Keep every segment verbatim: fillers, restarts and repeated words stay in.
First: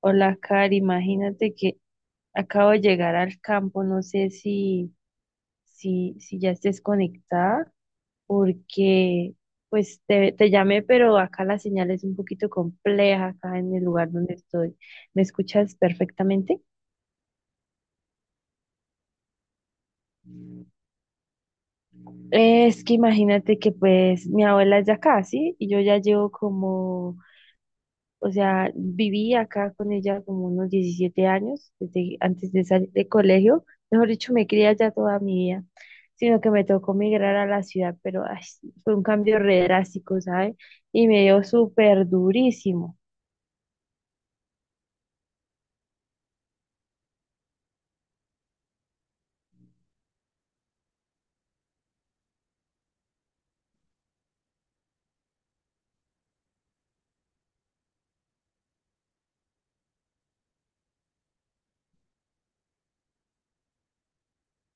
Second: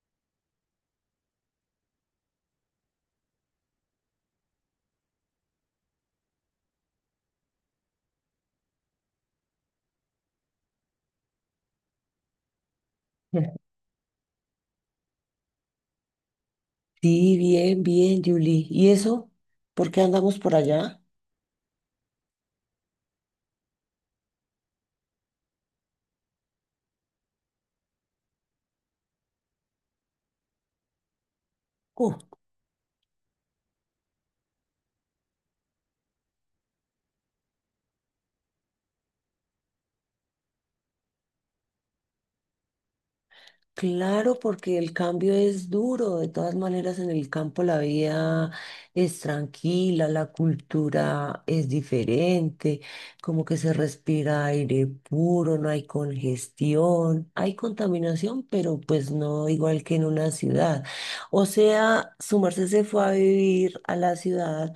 Hola, Cari, imagínate que acabo de llegar al campo, no sé si, si, si ya estés conectada, porque pues te, te llamé, pero acá la señal es un poquito compleja, acá en el lugar donde estoy. ¿Me escuchas perfectamente? Sí, bien, bien, Julie. ¿Y eso? ¿Por qué andamos por allá? Es que imagínate que pues mi abuela es de acá, ¿sí? Y yo ya llevo como O sea, viví acá con ella como unos diecisiete años, Uh, desde antes de salir de colegio. Mejor dicho, me crié allá toda mi vida, sino que me tocó migrar a la ciudad, pero ay, sí, fue un cambio re drástico, ¿sabes? Y me dio súper durísimo. claro, porque el cambio es duro. De todas maneras, en el campo la vida es tranquila, la cultura es diferente, como que se respira aire puro, no hay congestión, hay contaminación, pero pues no igual que en una ciudad. O sea, su merced se fue a vivir a la ciudad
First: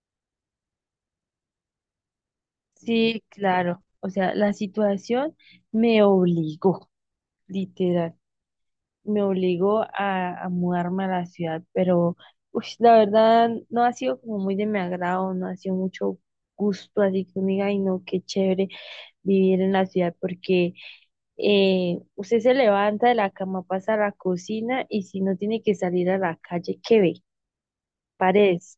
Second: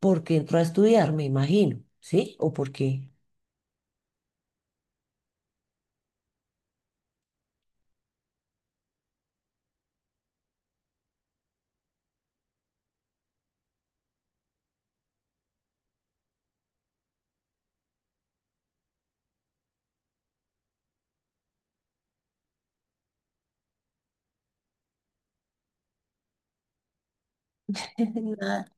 porque entró a estudiar, me imagino, ¿sí? ¿O por qué? Sí, claro. O sea, la situación me obligó, literal. Me obligó a, a mudarme a la ciudad, pero ush, la verdad no ha sido como muy de mi agrado, no ha sido mucho gusto, así que uno diga, ay no, qué chévere vivir en la ciudad, porque eh, usted se levanta de la cama, pasa a la cocina y si no tiene que salir a la calle, ¿qué ve? Nada. Paredes.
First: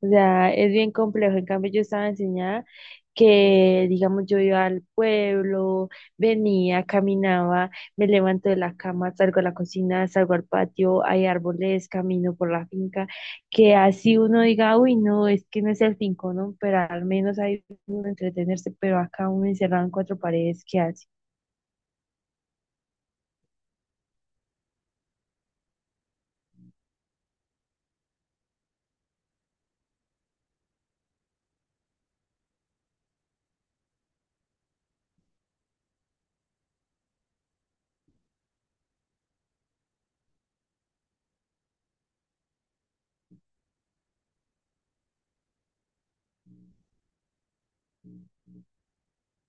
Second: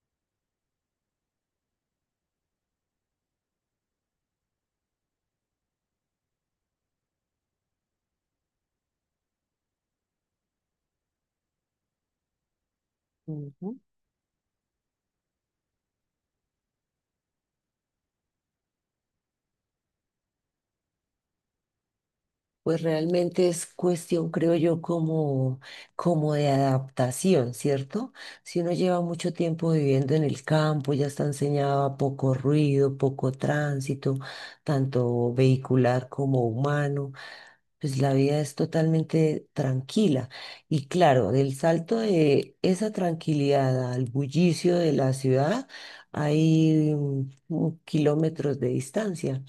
O sea, es bien complejo. En cambio, yo estaba enseñada que, digamos, yo iba al pueblo, venía, caminaba, me levanto de la cama, salgo a la cocina, salgo al patio, hay árboles, camino por la finca, que Ujú. así uno diga, uy, no, es que no es el finco, ¿no? Pero al menos hay uno entretenerse, pero acá uno encerrado en cuatro paredes, ¿qué hace? Pues realmente es cuestión, creo yo, como, como de adaptación, ¿cierto? Si uno lleva mucho tiempo viviendo en el campo, ya está enseñado a poco ruido, poco tránsito, tanto vehicular como humano, pues la vida es totalmente tranquila. Y claro, del salto de esa tranquilidad al bullicio de la ciudad, hay mm, kilómetros de distancia.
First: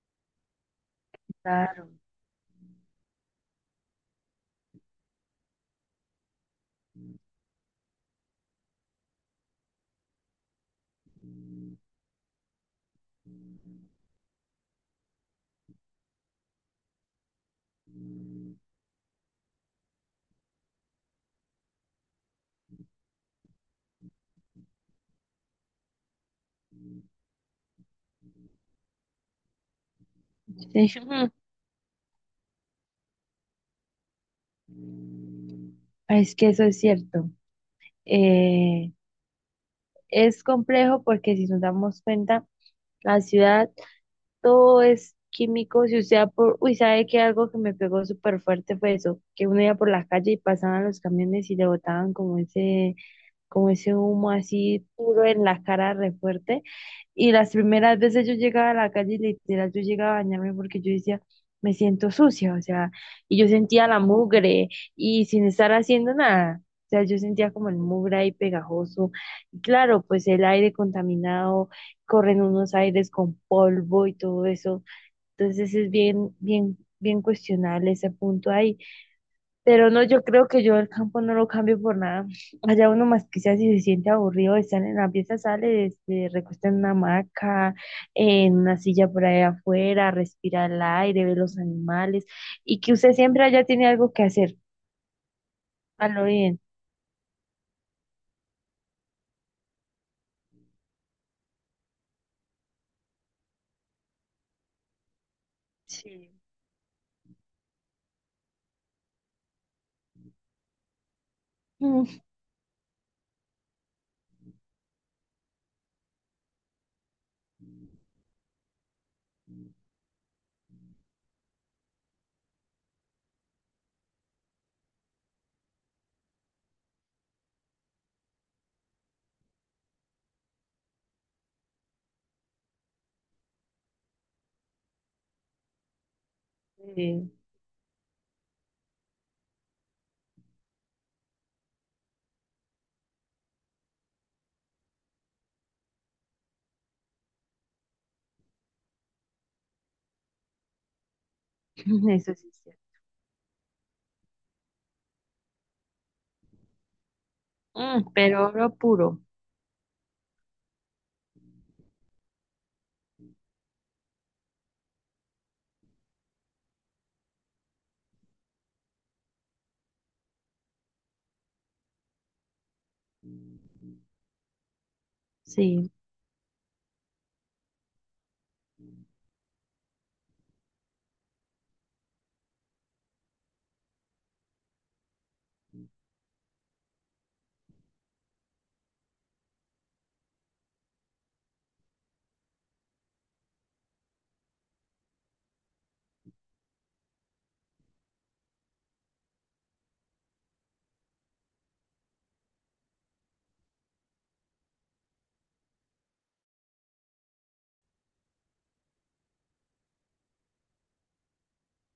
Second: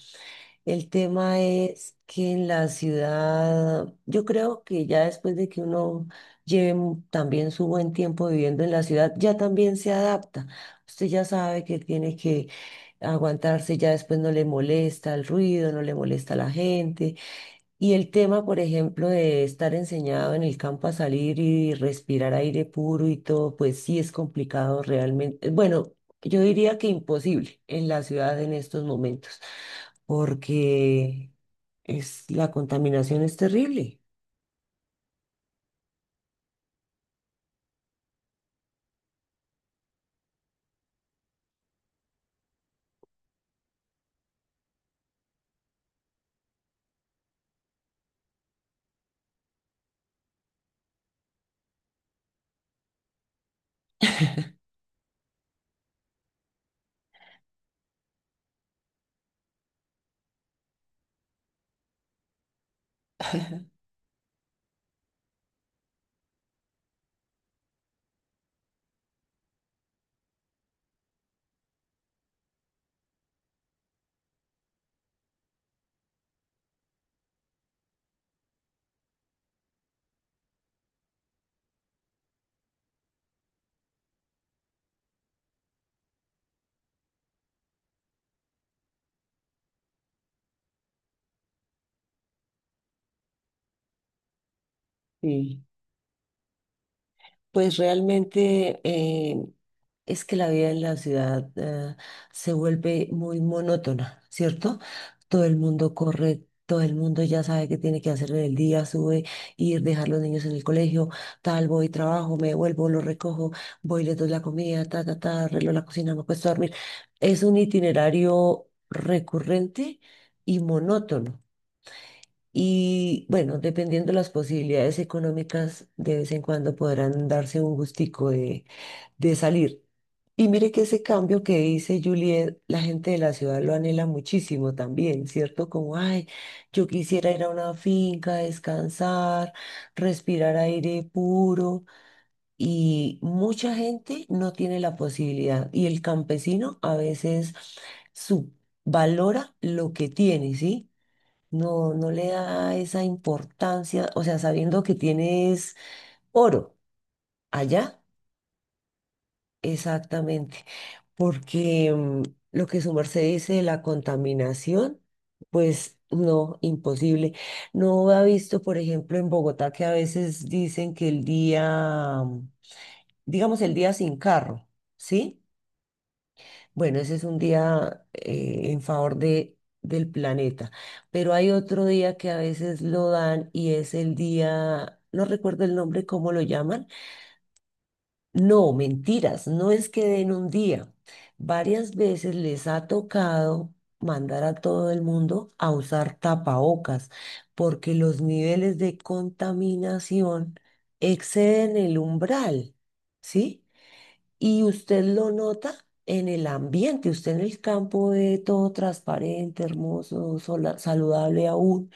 El tema es Claro. que en la ciudad, yo creo que ya después de que uno lleve mu- también su buen tiempo viviendo en la ciudad, ya también se adapta. Usted ya sabe que tiene que aguantarse, ya después no le molesta el ruido, no le molesta la gente, y el tema, por ejemplo, de estar enseñado en el campo a salir y respirar aire puro y todo, pues sí es complicado realmente. Bueno, yo diría que imposible en la ciudad en estos momentos, Sí. porque es, la contaminación es terrible. Es que eso es cierto. Eh, es complejo porque si nos damos cuenta, la ciudad todo es químico. Si usted va por, uy, sabe que algo que me pegó súper fuerte fue eso, que uno iba por la calle y pasaban los camiones y le botaban como ese como ese humo así puro en la cara re fuerte. Y las primeras veces yo llegaba a la calle y literal yo llegaba a bañarme porque yo decía, me siento sucia, o sea, y yo sentía la mugre y sin estar haciendo nada. O sea, yo sentía como el mugre ahí pegajoso. Y claro, pues el aire contaminado, corren unos aires con polvo y todo eso. Entonces es bien, bien, bien cuestionable ese punto ahí. Pero no, yo creo que yo el campo no lo cambio por nada. Allá uno más quizás si se siente aburrido de estar en la pieza, sale, se recuesta en una hamaca, en una silla por ahí afuera, respira el aire, ve los animales y que usted siempre allá tiene algo que hacer. Sí, A lo bien. pues realmente, eh, Es que la vida en la ciudad, eh, se vuelve muy monótona, ¿cierto? Todo el mundo Sí. corre, todo el mundo ya sabe qué tiene que hacer en el día, sube, ir, dejar los niños en el colegio, tal, voy, Mm. trabajo, me vuelvo, lo recojo, voy, le doy la comida, ta, ta, ta, arreglo la cocina, me acuesto a dormir. Es un itinerario recurrente y monótono. Y bueno, dependiendo de las posibilidades económicas, de vez en cuando podrán darse un gustico de salir. Y mire que ese cambio que dice Juliet, la gente de la ciudad lo anhela muchísimo también, ¿cierto? Como, ay, yo quisiera Sí. ir a una finca, descansar, respirar aire puro. Y mucha gente no tiene la posibilidad. Y el campesino a veces subvalora lo que tiene, ¿sí? No, no le Eso sí. Es da cierto. esa importancia, o sea, sabiendo que tienes oro. Allá Mm, pero oro puro. exactamente, porque mm, lo que su merced dice de la contaminación, pues no, imposible. No ha visto, por ejemplo, en Bogotá que a veces dicen que el día, mm, digamos, el día sin carro, ¿sí? Sí, Bueno, ese es un día eh, en favor de, del planeta, pero hay otro día que a veces lo dan y es el día, no recuerdo el nombre, ¿cómo lo llaman? No, mentiras, no es que den un día. Varias veces les ha tocado mandar a todo el mundo a usar tapabocas porque los niveles de contaminación exceden el umbral, ¿sí? Y usted lo nota en el ambiente, usted en el campo ve todo transparente, hermoso, sola- saludable aún,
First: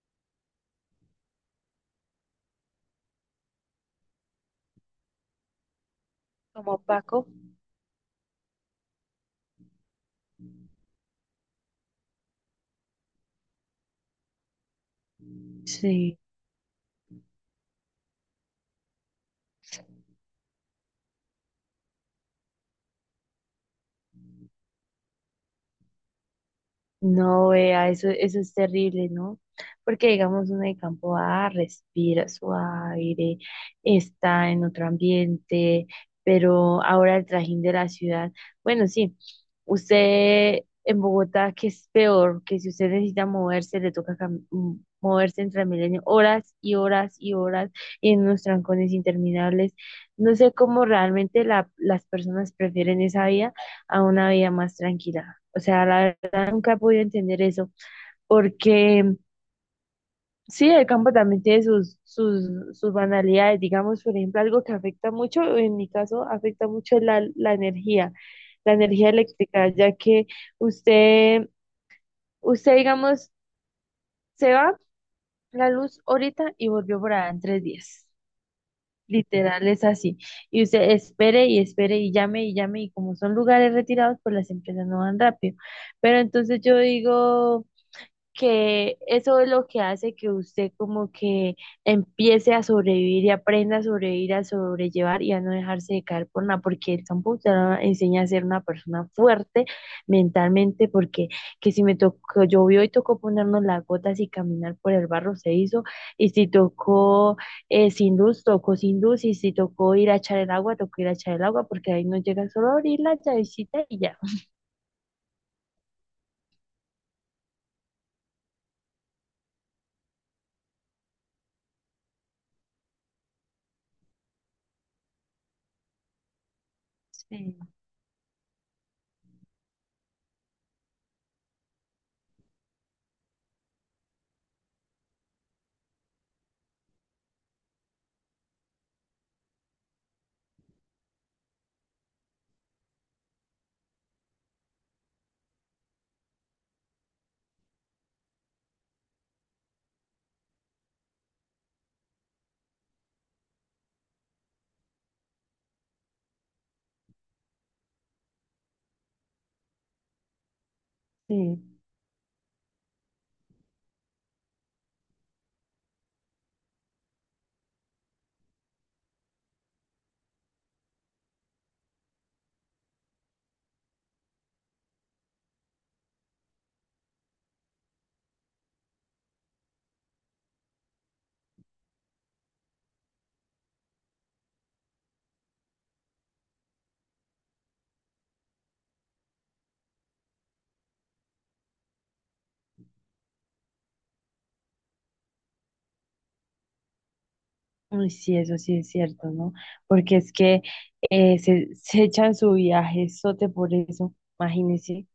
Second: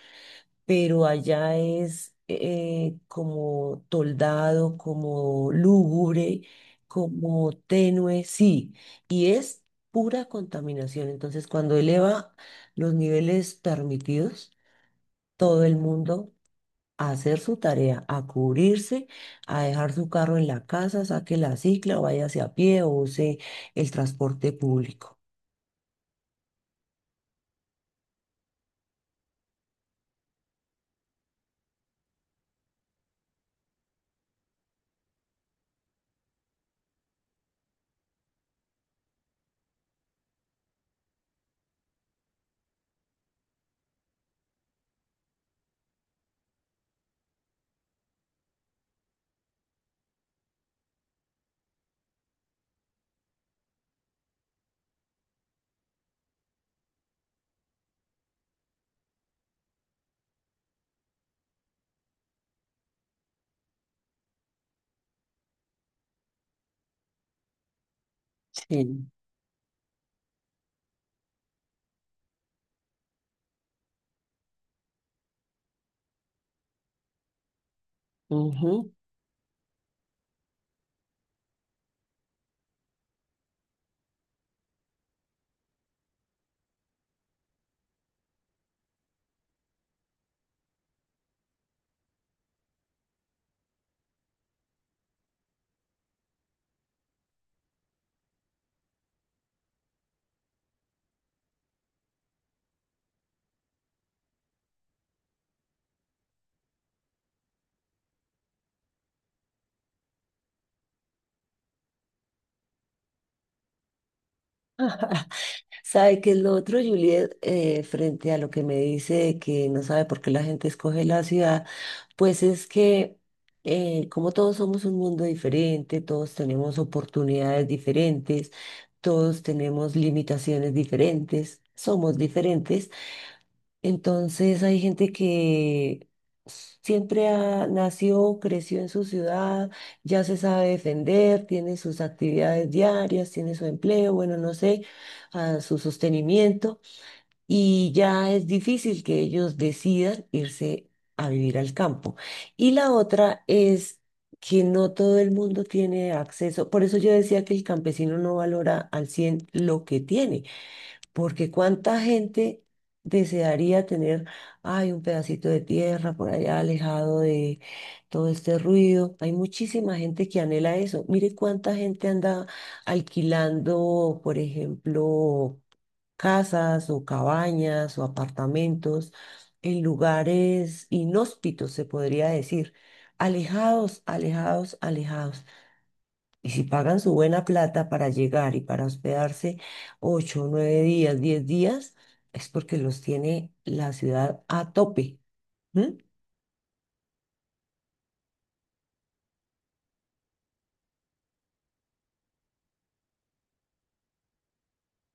pero allá es eh, como toldado, como lúgubre, como Paco. como tenue, sí, y es pura contaminación. Entonces, cuando eleva los niveles permitidos, todo el Sí. mundo a hacer su tarea, a cubrirse, a dejar su carro en la casa, saque la cicla, o váyase a pie o use el transporte público. No, vea, eso, eso es terrible, ¿no? Porque digamos, uno de campo A respira su aire, está en otro ambiente, pero ahora el trajín de la ciudad, bueno, sí, usted en Bogotá, que es peor, que si usted necesita moverse, le toca cam- mm, moverse en Transmilenio horas y horas y horas y en unos trancones interminables. No sé cómo realmente la- las personas prefieren esa vida a una vida más tranquila. O sea, la nunca he podido entender eso, porque sí, el campo también tiene sus, sus, sus, banalidades, digamos, por ejemplo, algo que afecta mucho, en mi caso, afecta mucho la, la energía, la Sí. energía eléctrica, ya que usted, usted, digamos, se va la luz ahorita y volvió por allá en tres días. Ujú. Literal es así. Y usted espere y espere y llame y llame y como son lugares retirados, pues las empresas no van rápido. Pero entonces yo digo... Que eso es lo que hace que usted como que empiece a sobrevivir y aprenda a sobrevivir, a sobrellevar y a no dejarse de caer por nada, porque el campo te lo enseña a ser una persona fuerte mentalmente, porque que si me tocó, llovió y tocó ponernos las gotas y caminar por el barro se hizo, y si tocó eh, sin luz, tocó sin luz, y si tocó ir a echar el agua, tocó ir a echar el agua, porque ahí no llega solo a abrir la llavecita y ya. ¿Sabe qué es lo otro, Juliet? Eh, frente a lo que me dice de que no sabe por qué la gente escoge la ciudad, pues es que, eh, como todos somos un mundo diferente, todos tenemos Sí. oportunidades diferentes, todos tenemos limitaciones diferentes, somos diferentes. Entonces hay gente que siempre ha- nació, creció en su ciudad, ya se sabe defender, tiene sus actividades diarias, tiene su empleo, bueno, no sé, ah, su sostenimiento, y ya es difícil que ellos decidan irse a vivir al campo. Y la otra es que no todo el mundo tiene acceso, por eso yo decía que el campesino no valora al cien lo que tiene, porque Sí. cuánta gente desearía tener, ay, un pedacito de tierra por allá alejado de todo este ruido. Hay muchísima gente que anhela eso. Mire cuánta gente anda alquilando, por ejemplo, casas o cabañas o apartamentos en lugares inhóspitos, se podría decir, alejados, alejados, alejados. Y si pagan su buena plata para llegar y para hospedarse ocho, nueve días, diez días, es porque los tiene la ciudad a tope. ¿M? Uy, sí, eso sí es cierto, ¿no? Porque es que eh, se, se echan su viaje sote por eso, imagínense.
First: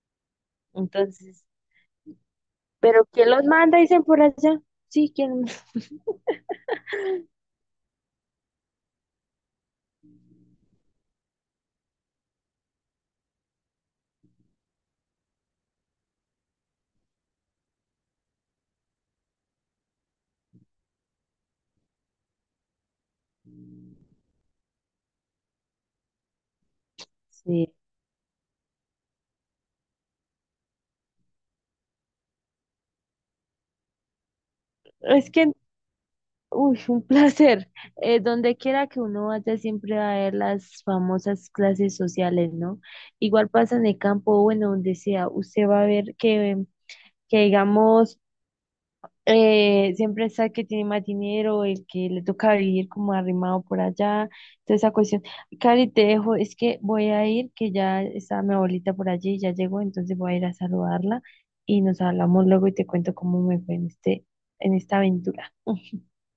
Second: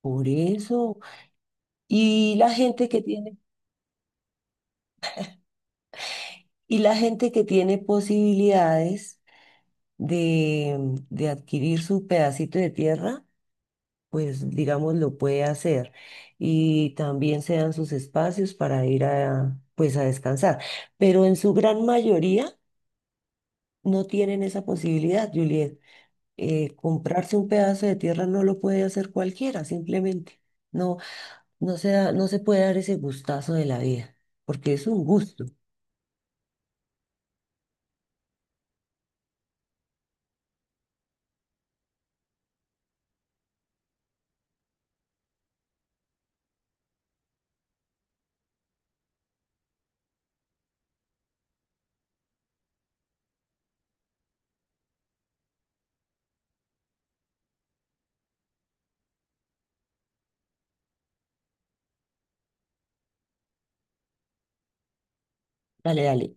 Por eso. Entonces, Y la gente que ¿pero quién tiene, los manda? Dicen por allá. Sí, ¿quién? y la gente que tiene posibilidades de, de, adquirir su pedacito de tierra, pues digamos lo puede hacer. Y también se dan sus espacios para ir a, pues a descansar. Pero en su gran mayoría no tienen esa posibilidad, Juliet. eh, comprarse un Sí, pedazo de tierra no lo puede hacer cualquiera, simplemente. No, no se da- no se puede dar ese gustazo de la vida, porque es un es gusto. que, uy, un placer. Eh, donde quiera que uno vaya, siempre va a ver las famosas clases sociales, ¿no? Igual pasa en el campo, bueno, donde sea, usted va a ver que, que digamos. eh, siempre está el que tiene más dinero, el que le toca vivir como arrimado por allá, toda esa cuestión. Cari, te dejo, es que voy a ir, que ya está mi abuelita por allí, ya llegó, entonces voy a ir a saludarla y nos hablamos luego y te cuento cómo me fue en este, en esta aventura. Dale, dale.